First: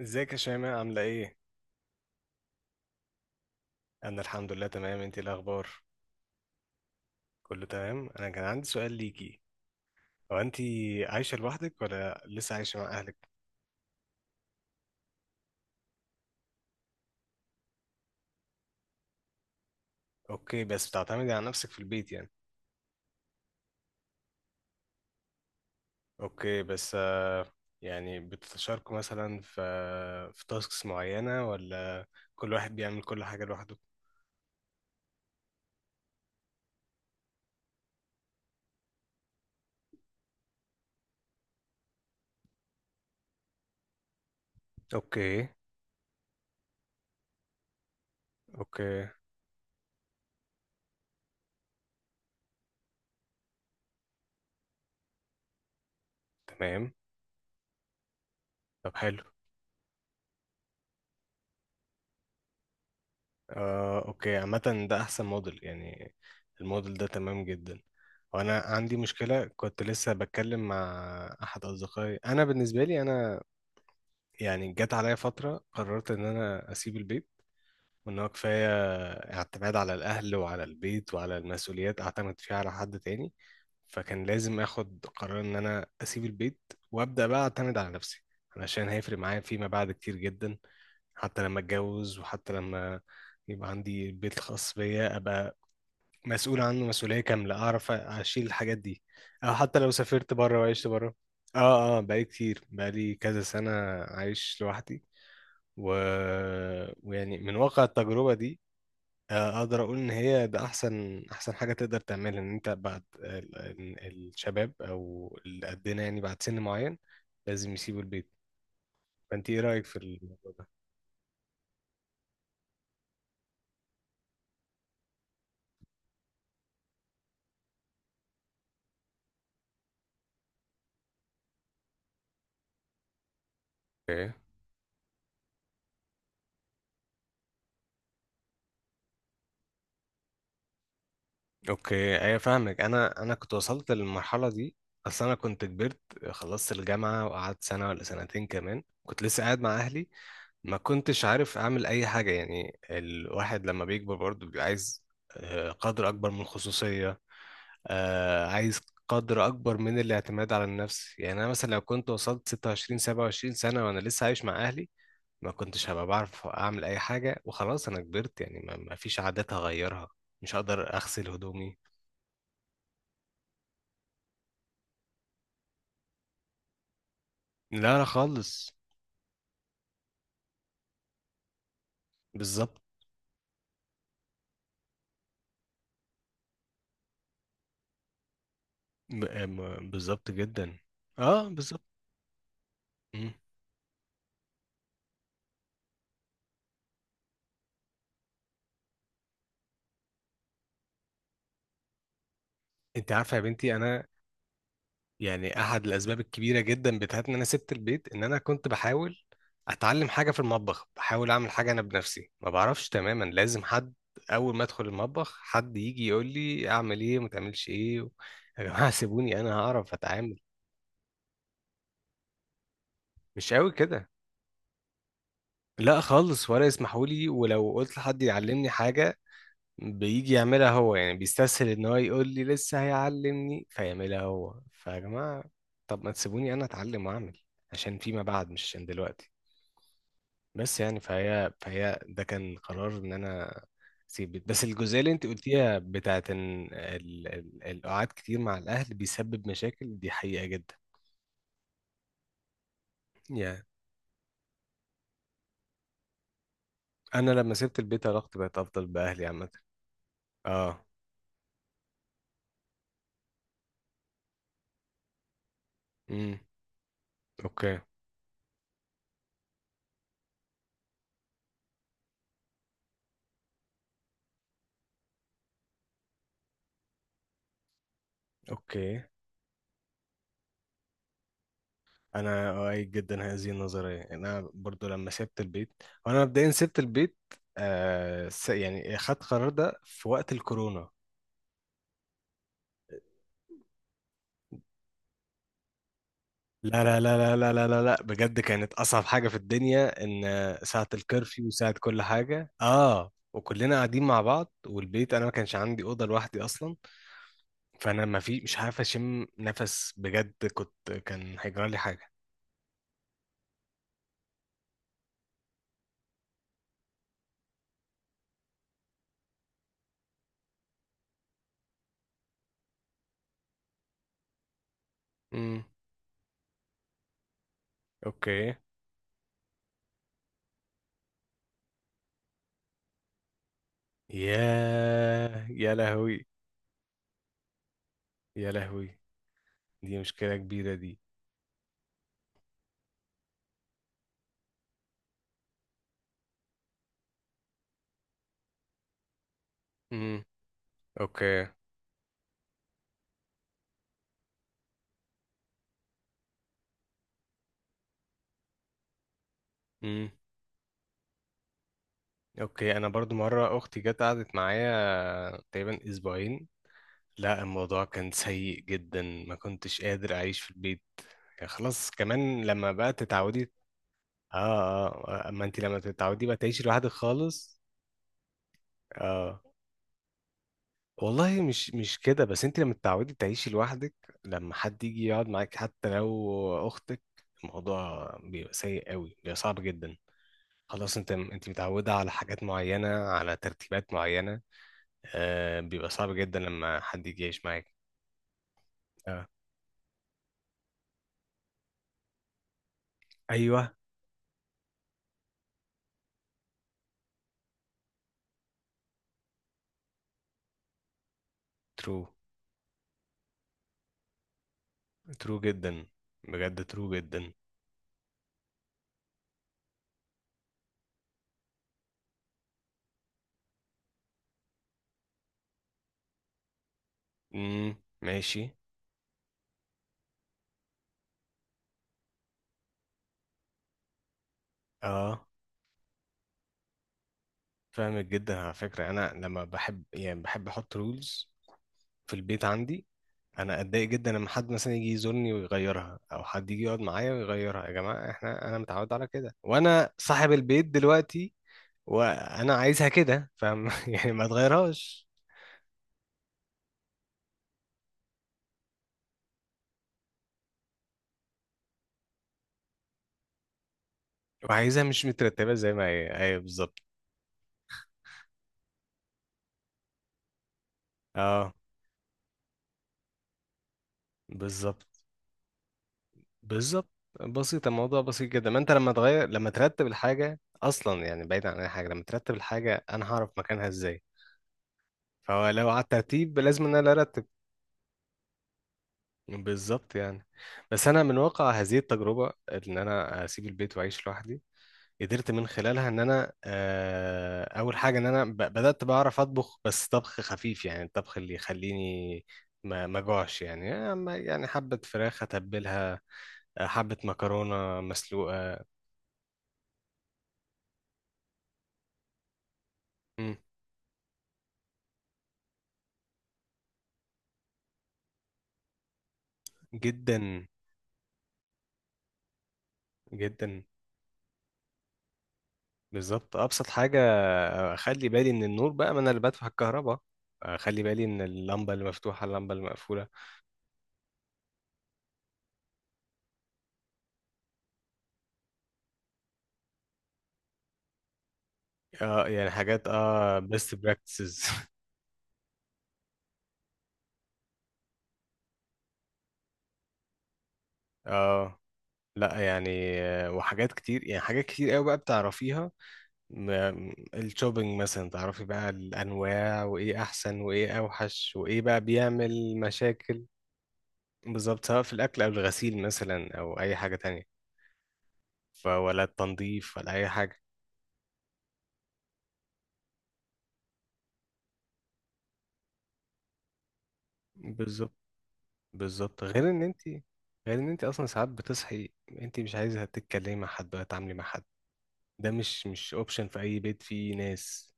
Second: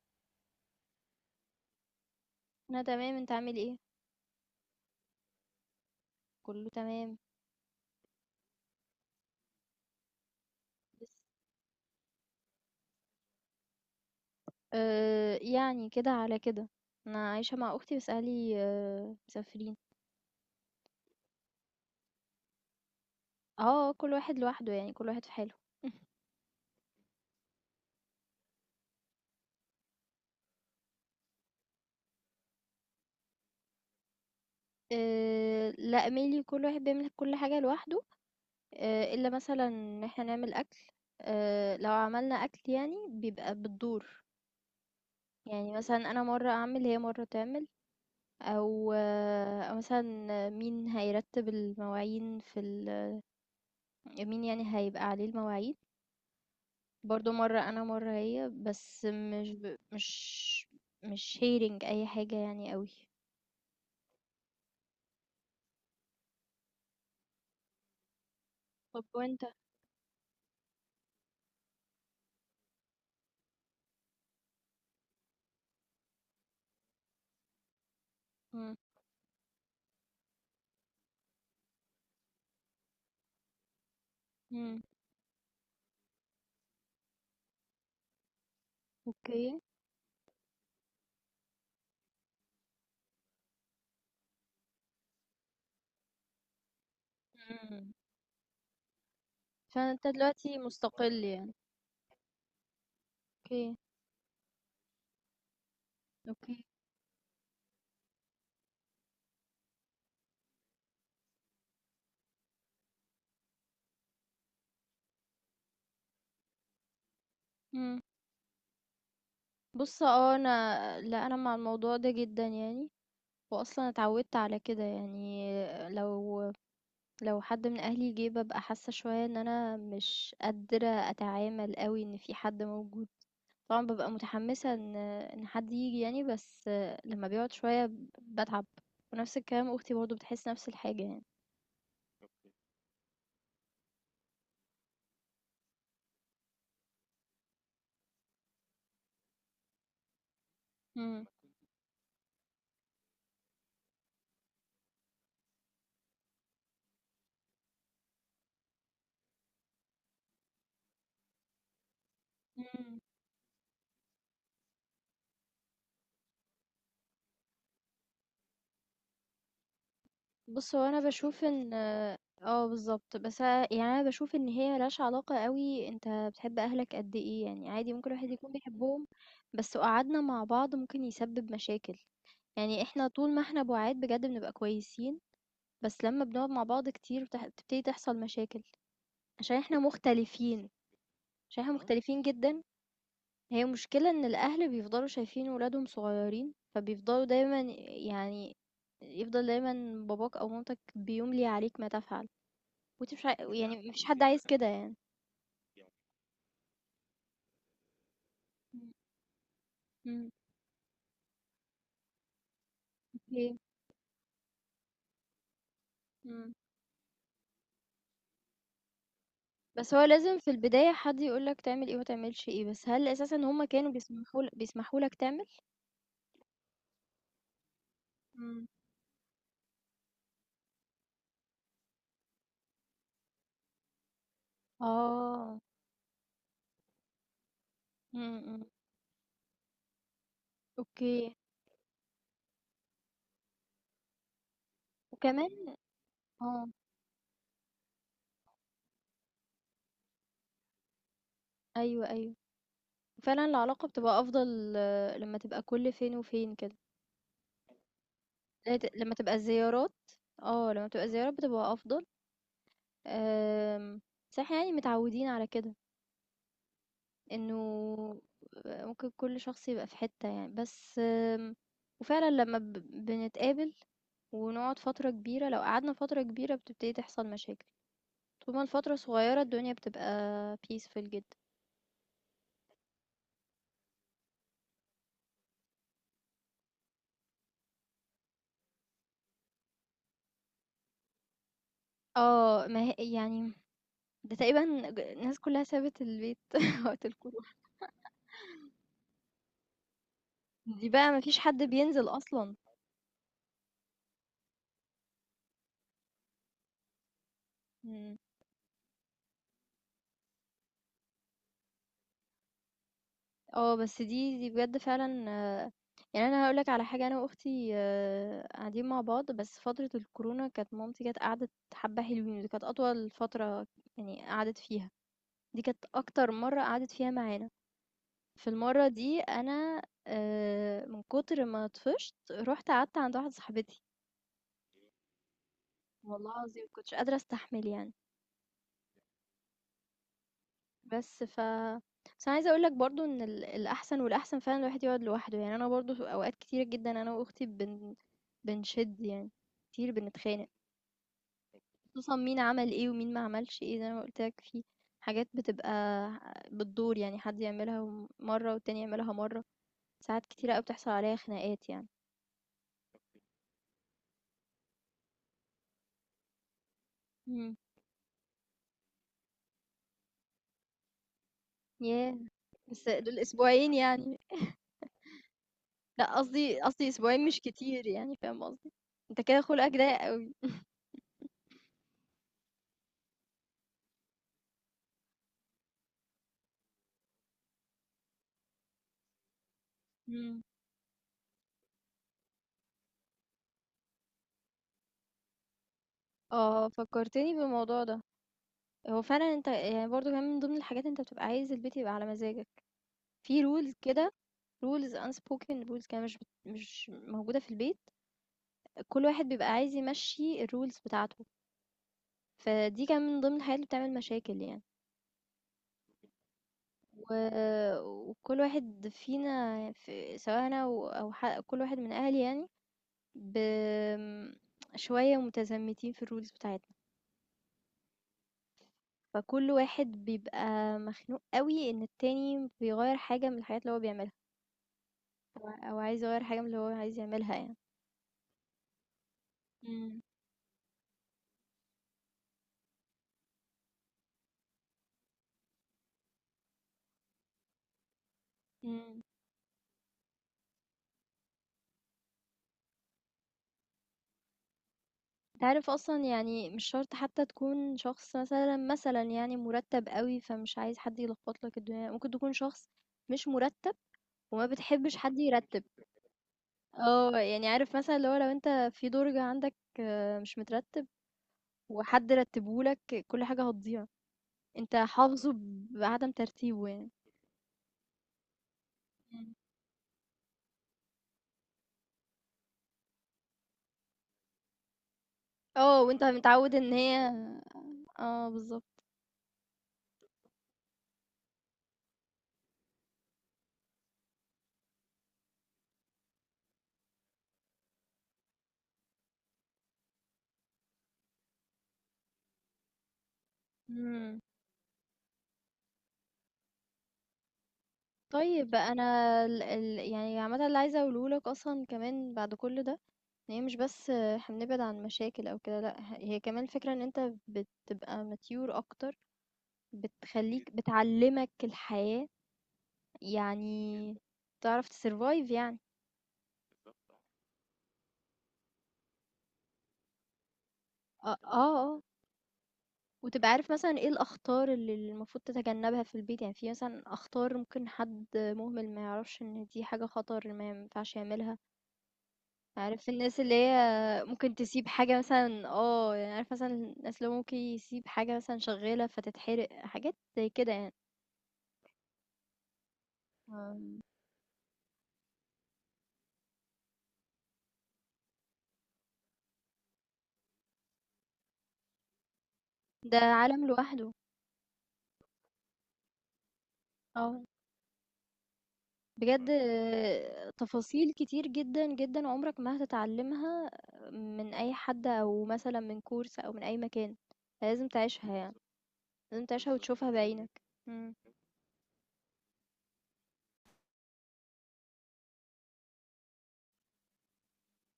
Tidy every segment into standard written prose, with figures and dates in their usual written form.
ازيك يا شيماء عاملة ايه؟ أنا تمام. أنت عامل إيه؟ أنا الحمد لله تمام. انتي إيه الأخبار؟ كله تمام. كله تمام. أنا كان عندي سؤال ليكي، هو انتي بس عايشة لوحدك ولا لسه عايشة مع أهلك؟ يعني كده على كده. أنا عايشة مع أختي بس أهلي مسافرين. اوكي، بس بتعتمدي على نفسك في البيت يعني؟ اه كل واحد لوحده، يعني كل واحد في حاله. اوكي، بس يعني بتتشاركوا مثلا في في تاسكس معينة ولا كل واحد بيعمل كل حاجة لوحده؟ لا ميلي، كل واحد بيعمل كل حاجة لوحده. إلا مثلا إن احنا نعمل أكل. لو عملنا أكل يعني بيبقى بالدور. اوكي. يعني مثلا أنا مرة أعمل هي مرة تعمل، أو اوكي. أو مثلا مين هيرتب المواعين في ال، مين يعني هيبقى عليه المواعين. تمام. برضو مرة انا مرة هي، طب بس حلو. مش هيرنج اي حاجة يعني قوي. اوكي، عامة ده احسن موديل يعني، الموديل ده تمام جدا. وانا عندي طب وانت؟ مشكلة، كنت لسه بتكلم مع احد اصدقائي. انا بالنسبة لي انا يعني جت عليا فترة قررت ان انا اسيب البيت، وان هو كفايه مم. اعتماد على الاهل وعلى البيت وعلى المسؤوليات اعتمد فيها على حد تاني. فكان لازم امم اخد قرار ان انا اسيب البيت، وابدا بقى اعتمد على نفسي، علشان هيفرق معايا اوكي. فيما بعد كتير جدا. حتى لما اتجوز، وحتى لما يبقى عندي البيت الخاص بيا، ابقى مسؤول عنه مسؤوليه كامله، اعرف مم. اشيل الحاجات دي، او حتى لو فانت سافرت دلوقتي بره وعشت مستقل بره. يعني؟ اه، بقالي كتير، بقالي كذا سنه اوكي. عايش لوحدي و... اوكي. ويعني من واقع التجربه دي اقدر اقول ان هي ده احسن احسن حاجه تقدر تعملها، ان انت بعد الشباب او اللي قدنا يعني بعد سن معين لازم يسيبوا مم. البيت. فانت ايه رايك في بص، اه، الموضوع ده؟ انا لا انا مع الموضوع ده جدا يعني، واصلا اتعودت على كده يعني. لو لو حد من اهلي جه ببقى حاسة شوية ان انا مش قادرة اتعامل قوي ان في حد موجود. طبعًا بابقى اوكي. متحمسة إن حد ييجي يعني، بس لمّا بيقعد شوية باتعب، ونفس الكلام أختي برضه بتحس نفس الحاجة يعني. اوكي، ايوه، فاهمك. انا كنت وصلت للمرحله دي. اصل انا كنت كبرت، خلصت الجامعه وقعدت سنه ولا سنتين كمان كنت لسه قاعد مع اهلي، ما إمم. كنتش عارف اعمل اي حاجه. يعني الواحد لما بيكبر برضه بيبقى عايز قدر اكبر من الخصوصيه، آه عايز قدر اكبر من الاعتماد على النفس. يعني انا مثلا لو كنت وصلت 26 إمم. 27 سنه وانا لسه عايش مع اهلي، ما كنتش هبقى بعرف اعمل اي حاجه، وخلاص انا كبرت يعني، ما فيش عادات هغيرها، مش بُص، هو هقدر أنا اغسل باشوف إن هدومي. بالضبط، بس أنا يعني أنا باشوف إن هي ما لهاش علاقة أوي. أنت بتحب أهلك قد إيه يعني، عادي لا لا ممكن الواحد يكون خالص. بيحبهم، بس لو قعدنا مع بعض ممكن يسبب مشاكل. بالظبط يعني إحنا طول ما إحنا بُعاد بجد بنبقى كويسين، بس لمّا بنقعد مع بعض كتير بتبتدي تحصل مشاكل، عشان إحنا بالظبط مختلفين، جدا. اه، عشان إحنا بالظبط. مختلفين جدًا. مم. هي المشكلة إن الأهل بيفضلوا شايفين ولادهم صغيرين فبيفضلوا دايما، يعني، يفضل دايما باباك أو مامتك بيملي عليك ما تفعل، انت وانت مش عارفه يا عاي... بنتي يعني مفيش انا حد عايز كده يعني. يعني احد الاسباب الكبيره جدا بتاعت ان انا سبت البيت، ان انا كنت مم. بحاول اتعلم حاجه مم. في المطبخ، بحاول اعمل حاجه انا بنفسي، ما بعرفش تماما، اوكي. لازم حد اول ما ادخل المطبخ حد يجي يقول مم. لي اعمل ايه وما تعملش ايه يا جماعه سيبوني انا هعرف بس هو اتعامل. لازم في البداية حد يقولك تعمل ايه ومتعملش ايه، بس هل أساسا مش هما قوي كانوا كده، بيسمحوا لك تعمل؟ لا خالص، ولا يسمحوا لي. ولو قلت لحد مم. يعلمني حاجه بيجي يعملها هو، يعني بيستسهل ان هو يقول لي لسه هيعلمني فيعملها هو. فيا جماعه اه. طب ما تسيبوني انا اتعلم واعمل، عشان فيما مم. بعد مش مم. عشان دلوقتي. بس يعني اوكي. فهي ده كان قرار ان انا اسيب بيت. بس الجزئيه اللي انت وكمان، قلتيها بتاعت ان اه، القعاد كتير مع الاهل بيسبب مشاكل، دي حقيقه جدا. ايوه، فعلا يعني العلاقة بتبقى أفضل، آه، لما تبقى كل فين وفين كده. انا لما سبت البيت علاقتي بقت لا افضل ت لمّا باهلي تبقى عامه. الزيارات، آه، اه. لمّا بتبقى الزيارات بتبقى أفضل. آمم، بس إحنا يعني متعودين على كده، امم. إنه، اوكي. آه، ممكن كل شخص يبقى في حتة يعني، بس آمم، وفعلًا لمّا ب بنتقابل ونقعد فترة كبيرة، لو قعدنا فترة كبيرة بتبتدي تحصل مشاكل، طول ما الفترة اوكي، صغيرة الدنيا بتبقى peaceful جدًا. انا اؤيد جدا هذه النظريه. انا برضو لما سبت البيت، وانا مبدئيا سبت البيت يعني خدت قرار ده في وقت الكورونا. آه، ما هي يعني ده تقريبًا الناس كلها سابت البيت لا لا وقت لا لا الكورونا، لا لا لا لا، بجد كانت أصعب حاجة في الدنيا، إن ساعة دي بقى ما فيش الكرفيو حد وساعة كل بينزل حاجة، أصلًا. آه، وكلنا قاعدين مع بعض، والبيت أنا ما كانش عندي أوضة لوحدي أصلا. فأنا إمم. ما في مش عارف أشم نفس، بجد كنت كان هيجرى لي حاجة. آه، بس دي بجد فعلًا، يعني أنا هاقول لك على حاجة، أنا وأختي، قاعدين مع بعض، بس فترة الكورونا كانت مامتي جات قعدت حبّة حلوين، دي كانت أطول فترة يعني قعدت فيها، دي امم. كانت أكتر مرّة قعدت فيها معانا. في أوكي. المرّة دي أنا، من كتر ما طفشت، رُحت قعدت عند واحدة صاحبتي، ياه يا لهوي. والله العظيم ما كنتش قادرة أستحمل يعني. يا لهوي، دي مشكلة كبيرة دي. بس ف بس أنا عايزة أقول لك برضه إن الأحسن والأحسن فعلًا الواحد يقعد لوحده، يعني أنا برضه في أوقات كتيرة جدًا أنا وأختي بنشِد يعني، كتير امم. بنتخانق، أوكي. خصوصًا مين عمل إيه ومين ما عملش إيه، زي ما قُلت لك في حاجات بتبقى بالدور، يعني حد يعملها مرّة والتاني يعملها مرّة، امم. ساعات كتيرة أوي بتحصل عليّا خناقات يعني. أوكي. أنا برضو مرة أختي جت قعدت معايا تقريبا أسبوعين، لا إمم، الموضوع كان سيء جدا، ما كنتش قادر اعيش في البيت. يعني خلاص ياه! كمان لما بس بقى دول تتعودي. أسبوعين يعني، اه. اه، اما انت لما لأ تتعودي بقى قصدي تعيشي لوحدك قصدي أسبوعين مش خالص. كتير يعني، فاهم قصدي؟ أنت اه. كده خُلقك ضيّق أوي. والله مش مش كده. بس انت لما تتعودي تعيشي لوحدك، لما حد يجي يقعد معاك حتى لو اختك، الموضوع بيبقى سيء قوي، بيبقى صعب جدا. إمم، خلاص انت، انت متعودة على حاجات معينة، على ترتيبات معينة، آه، بيبقى صعب جدا آه، لما حد يجي فكّرتني يعيش معاك. بالموضوع ده. هو آه. فعلًا أنت يعني برضه كمان من ضمن الحاجات أنت بتبقى عايز البيت يبقى على مزاجك، في ايوه. rules كده، unspoken rules كده مش موجودة في البيت، كل واحد بيبقى عايز يمشّي الrules بتاعته، ترو. فدي كمان من ضمن الحاجات اللي بتعمل مشاكل يعني. ترو جدا، بجد ترو جدا. و وكل واحد فينا سواء أنا و أو ح كل واحد من أهلي يعني، آمم، شوية متزمتين في الrules بتاعتنا، امم. ماشي. فكل واحد بيبقى مخنوق أوي إن التاني بيغيّر حاجة من الحاجات اللي هو بيعملها. اه، أو عايز يغيّر حاجة من اللي هو عايز يعملها يعني. فاهمك جدا. على فكرة انا لما بحب، إمم، يعني بحب احط رولز في البيت عندي. انا اتضايق جدا لما حد مثلا يجي يزورني ويغيرها، او حد يجي يقعد معايا ويغيرها. يا جماعة احنا، انا متعود إمم. على كده، وانا صاحب البيت دلوقتي، وانا عايزها كده فاهم يعني ما تغيرهاش. أنت عارف أصلًا يعني مش شرط حتى تكون شخص مثلًا يعني مُرتّب أوي، فمش عايز حد يلخبط لك الدنيا، ممكن تكون شخص مش مُرتّب وما وعايزها بتحبش مش حد مترتبة يرتّب. زي ما هي، ايوه بالظبط. آه، يعني عارف مثلًا اللي هو لو أنت في درج عندك، آه، مش مترتّب اه، وحد رتّبه لك، كل حاجة هتضيع، أنت بالظبط. حافظه بعدم ترتيبه بالظبط. يعني. بسيط الموضوع، بسيط جدا. ما انت لما تغير، إمم. لما ترتب الحاجه اصلا، يعني بعيد عن اي حاجه، لما ترتب الحاجه انا هعرف مكانها ازاي؟ فهو لو على آه، وأنت الترتيب متعوّد لازم ان إن انا اللي هي، ارتب. آه بالضبط. بالظبط يعني. بس انا من واقع هذه التجربه ان انا اسيب البيت واعيش لوحدي، قدرت من خلالها ان انا اول حاجه ان انا بدات بعرف اطبخ، بس طبخ خفيف يعني، الطبخ اللي يخليني ما جوعش يعني. إمم. يعني حبه فراخ اتبلها، حبه مكرونه طيب مسلوقه. أنا ال ال يعني عامةً اللي عايزة أقوله لك أصلًا كمان بعد كل ده، إن هي مش بس إحنا بنبعد عن مشاكل أو كده، لأ، هي كمان الفكرة إن أنت بتبقى mature أكتر. إمم. جدا. بتخلّيك بتعلّمك الحياة، جدًا. جدا. يعني تعرف تsurvive يعني. بالظبط. ابسط حاجه اخلي بالي من النور بقى، ما انا اللي بدفع الكهرباء، اخلي بالي آه، إمم. من آه، اللمبه آه، اللي مفتوحه، اللمبه اللي مقفوله. وتبقى عارف مثلًا إيه الأخطار اللي المفروض تتجنبها في البيت، يعني في مثلًا أخطار ممكن حد مهمل ما يعرفش إن دي حاجة خطر، ما ينفعش يعملها. اه يعني حاجات، عارف الناس اللي اه هي best ممكن practices. تسيب حاجة مثلا، يعني عارف مثلا الناس اللي هو ممكن يسيب حاجة مثلا شغالة فتتحرق حاجات زي كده يعني. اه. لا يعني آه. وحاجات كتير يعني، حاجات كتير قوي بقى بتعرفيها. الشوبينج مثلا تعرفي بقى الانواع، وايه احسن وايه اوحش وايه بقى بيعمل ده مشاكل. عالم لوحده. بالظبط، سواء في الاكل او الغسيل مثلا او اي حاجه اه تانية، فولا بجد. التنظيف ولا اي مم. حاجه. تفاصيل كتير جدا جدا عمرك ما هتتعلمها من اي حد او مثلا من كورس او من اي مكان، لازم بالظبط. تعيشها يعني بالظبط. بالظبط. لازم تعيشها غير بالظبط ان انت، وتشوفها كده بعينك. غير ان انت مم. اصلا ساعات بتصحي انت مش عايزه تتكلمي مع حد، ولا تتعاملي مع حد، ده مش مش اوبشن في اي بيت فيه ناس.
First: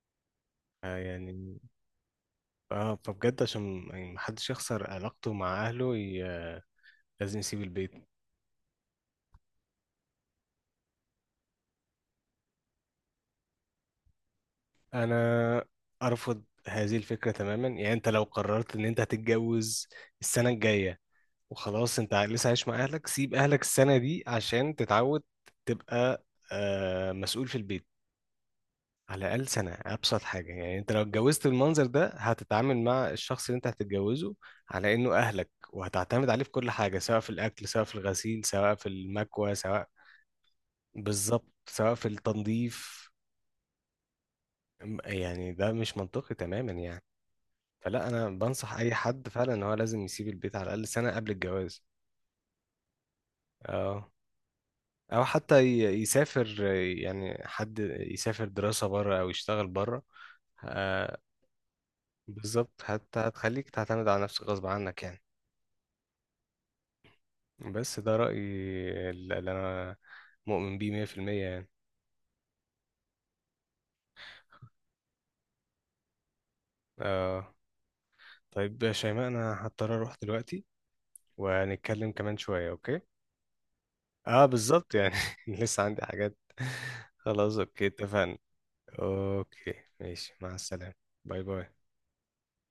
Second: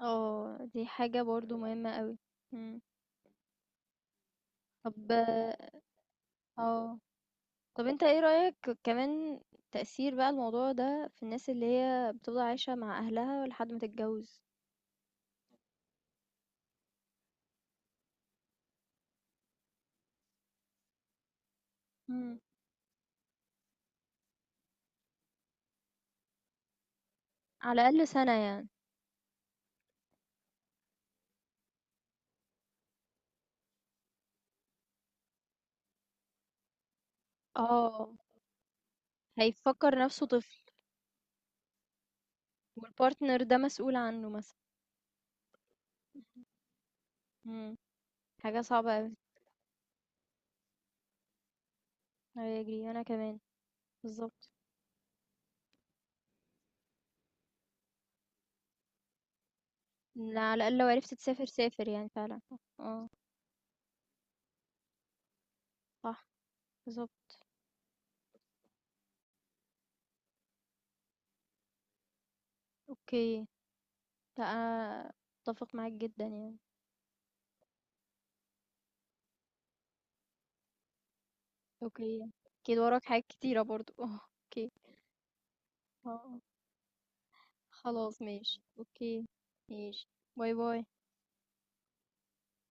اه دي آه حاجة برضو يعني، مهمة قوي. مم. اه، فبجد عشان يعني محدش يخسر طب علاقته مع اهله اه لازم يسيب طب انت البيت. ايه رأيك كمان، تأثير بقى الموضوع ده في الناس اللي هي بتفضل عايشة مع أهلها لحد ما تتجوز؟ انا ارفض هذه الفكره تماما. يعني انت لو قررت ان انت هتتجوز السنه الجايه، وخلاص انت مم. لسه عايش مع اهلك، سيب اهلك السنه دي عشان تتعود، تبقى آه مسؤول في على البيت. الأقل سنة يعني. على الأقل سنة، أبسط حاجة يعني. أنت لو اتجوزت بالمنظر ده، هتتعامل مع الشخص اللي أنت هتتجوزه على إنه أهلك، وهتعتمد عليه في كل حاجة، سواء في الأكل، سواء في اه، الغسيل، سواء في المكوى، سواء هيفكر نفسه طفل، بالظبط سواء في التنظيف. والبارتنر ده مسؤول عنه مثلا. يعني ده مش منطقي تماما يعني. مم. فلا، أنا حاجة بنصح أي صعبة أوي. حد فعلا إن هو لازم يسيب البيت على الأقل سنة قبل الجواز. أيوة يجري أنا كمان. أه، بالظبط. أو حتى يسافر، يعني حد يسافر دراسة بره أو يشتغل بره. لا، على الأقل لو عرفت تسافر سافر يعني فعلا. بالظبط، اه. حتى هتخليك تعتمد على نفسك غصب عنك يعني. صح. بالظبط. بس ده رأيي اللي أنا مؤمن بيه 100% يعني. اوكي. لا أنا أتفق معاك جدا يعني. آه. طيب يا شيماء أنا هضطر أروح دلوقتي، وهنتكلم اوكي. كمان شوية، أكيد أوكي؟ وراك حاجات كتيرة برضو اه. آه اوكي. بالظبط يعني. لسه عندي اه. حاجات. خلاص أوكي، خلاص اتفقنا. ماشي أوكي. أوكي. ماشي. ماشي باي مع باي. السلامة. باي باي.